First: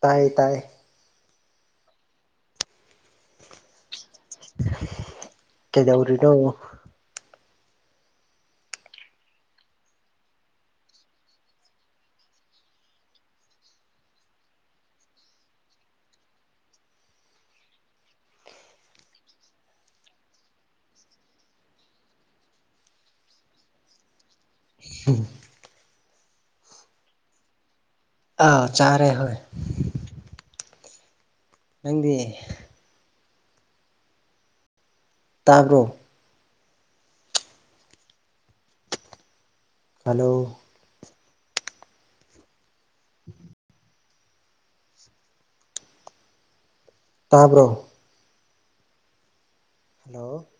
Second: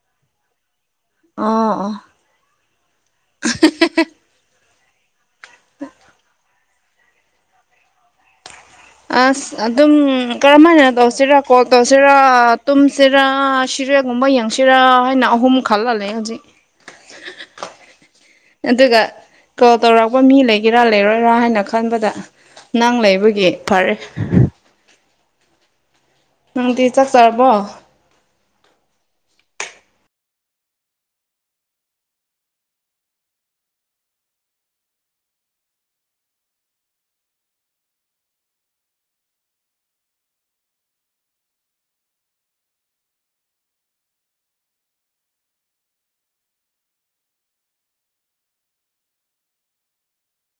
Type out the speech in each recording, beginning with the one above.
ꯇꯥꯏꯌꯦ ꯇꯥꯏꯌꯦ ꯑꯝ ꯑꯝ ꯀꯗꯧꯔꯤꯅꯣ ꯑꯁ ꯑꯗꯨꯝ ꯀꯔꯝꯍꯥꯏꯅ ꯇꯧꯁꯤꯔꯥ ꯀꯣꯜ ꯇꯧꯁꯤꯔ ꯇꯨꯝꯁꯤꯔꯥ ꯁꯤꯔꯦꯒꯨꯝꯕ ꯌꯦꯡꯁꯤꯔꯥ ꯍꯥꯏꯅ ꯑꯍꯨꯝ ꯈꯜꯂꯜꯂꯦ ꯍꯧꯖꯤꯛ ꯑꯗꯨꯒ ꯀꯣꯜ ꯇꯧꯔꯛꯄ ꯃꯤ ꯂꯩꯒꯦꯔꯥ ꯂꯩꯔꯣꯏꯔꯥ ꯍꯥꯏꯅ ꯈꯟꯕꯗ ꯅꯪ ꯂꯩꯕꯒꯤ ꯐꯔꯦ ꯑꯟꯑꯣꯗꯤꯕꯜ ꯅꯪꯗꯤ ꯆꯥꯛ ꯆꯔꯕꯣ ꯑꯥꯎ ꯆꯥꯔꯦ ꯍꯣꯏ ꯅꯪꯗꯤ ꯇꯥꯕ꯭ꯔꯣ ꯍꯜꯂꯣ ꯑꯟꯑꯣꯗꯤꯕꯜ ꯇꯥꯕ꯭ꯔꯣ ꯍꯜꯂꯣ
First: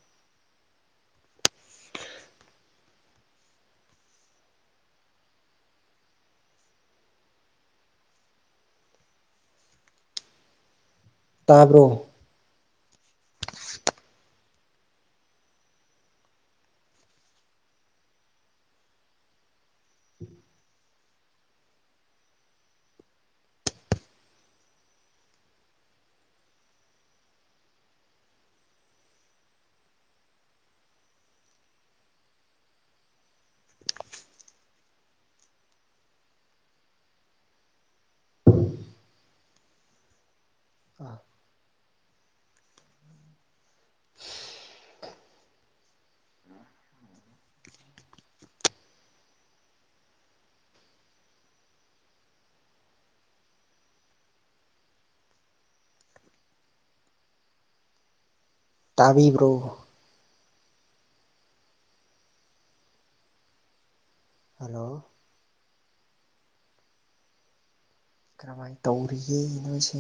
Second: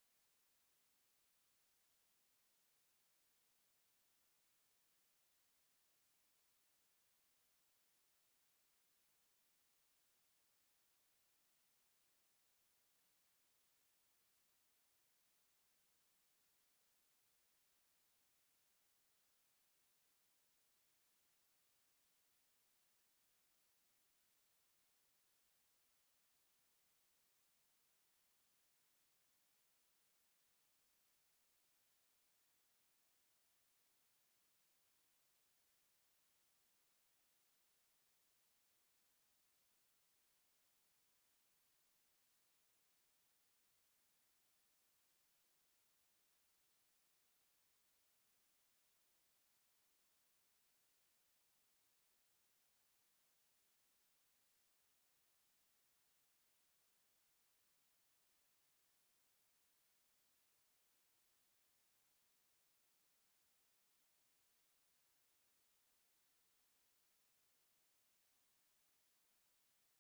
ꯇꯥꯕ꯭ꯔꯣ ꯎꯝ ꯑꯥ ꯑꯟꯑꯣꯗꯤꯕꯜ ꯇꯥꯕꯤꯕ꯭ꯔꯣ ꯍꯜꯂꯣ ꯀꯔꯝꯍꯥꯏꯅ ꯇꯧꯔꯤꯒꯦ ꯅꯣꯏꯁꯦ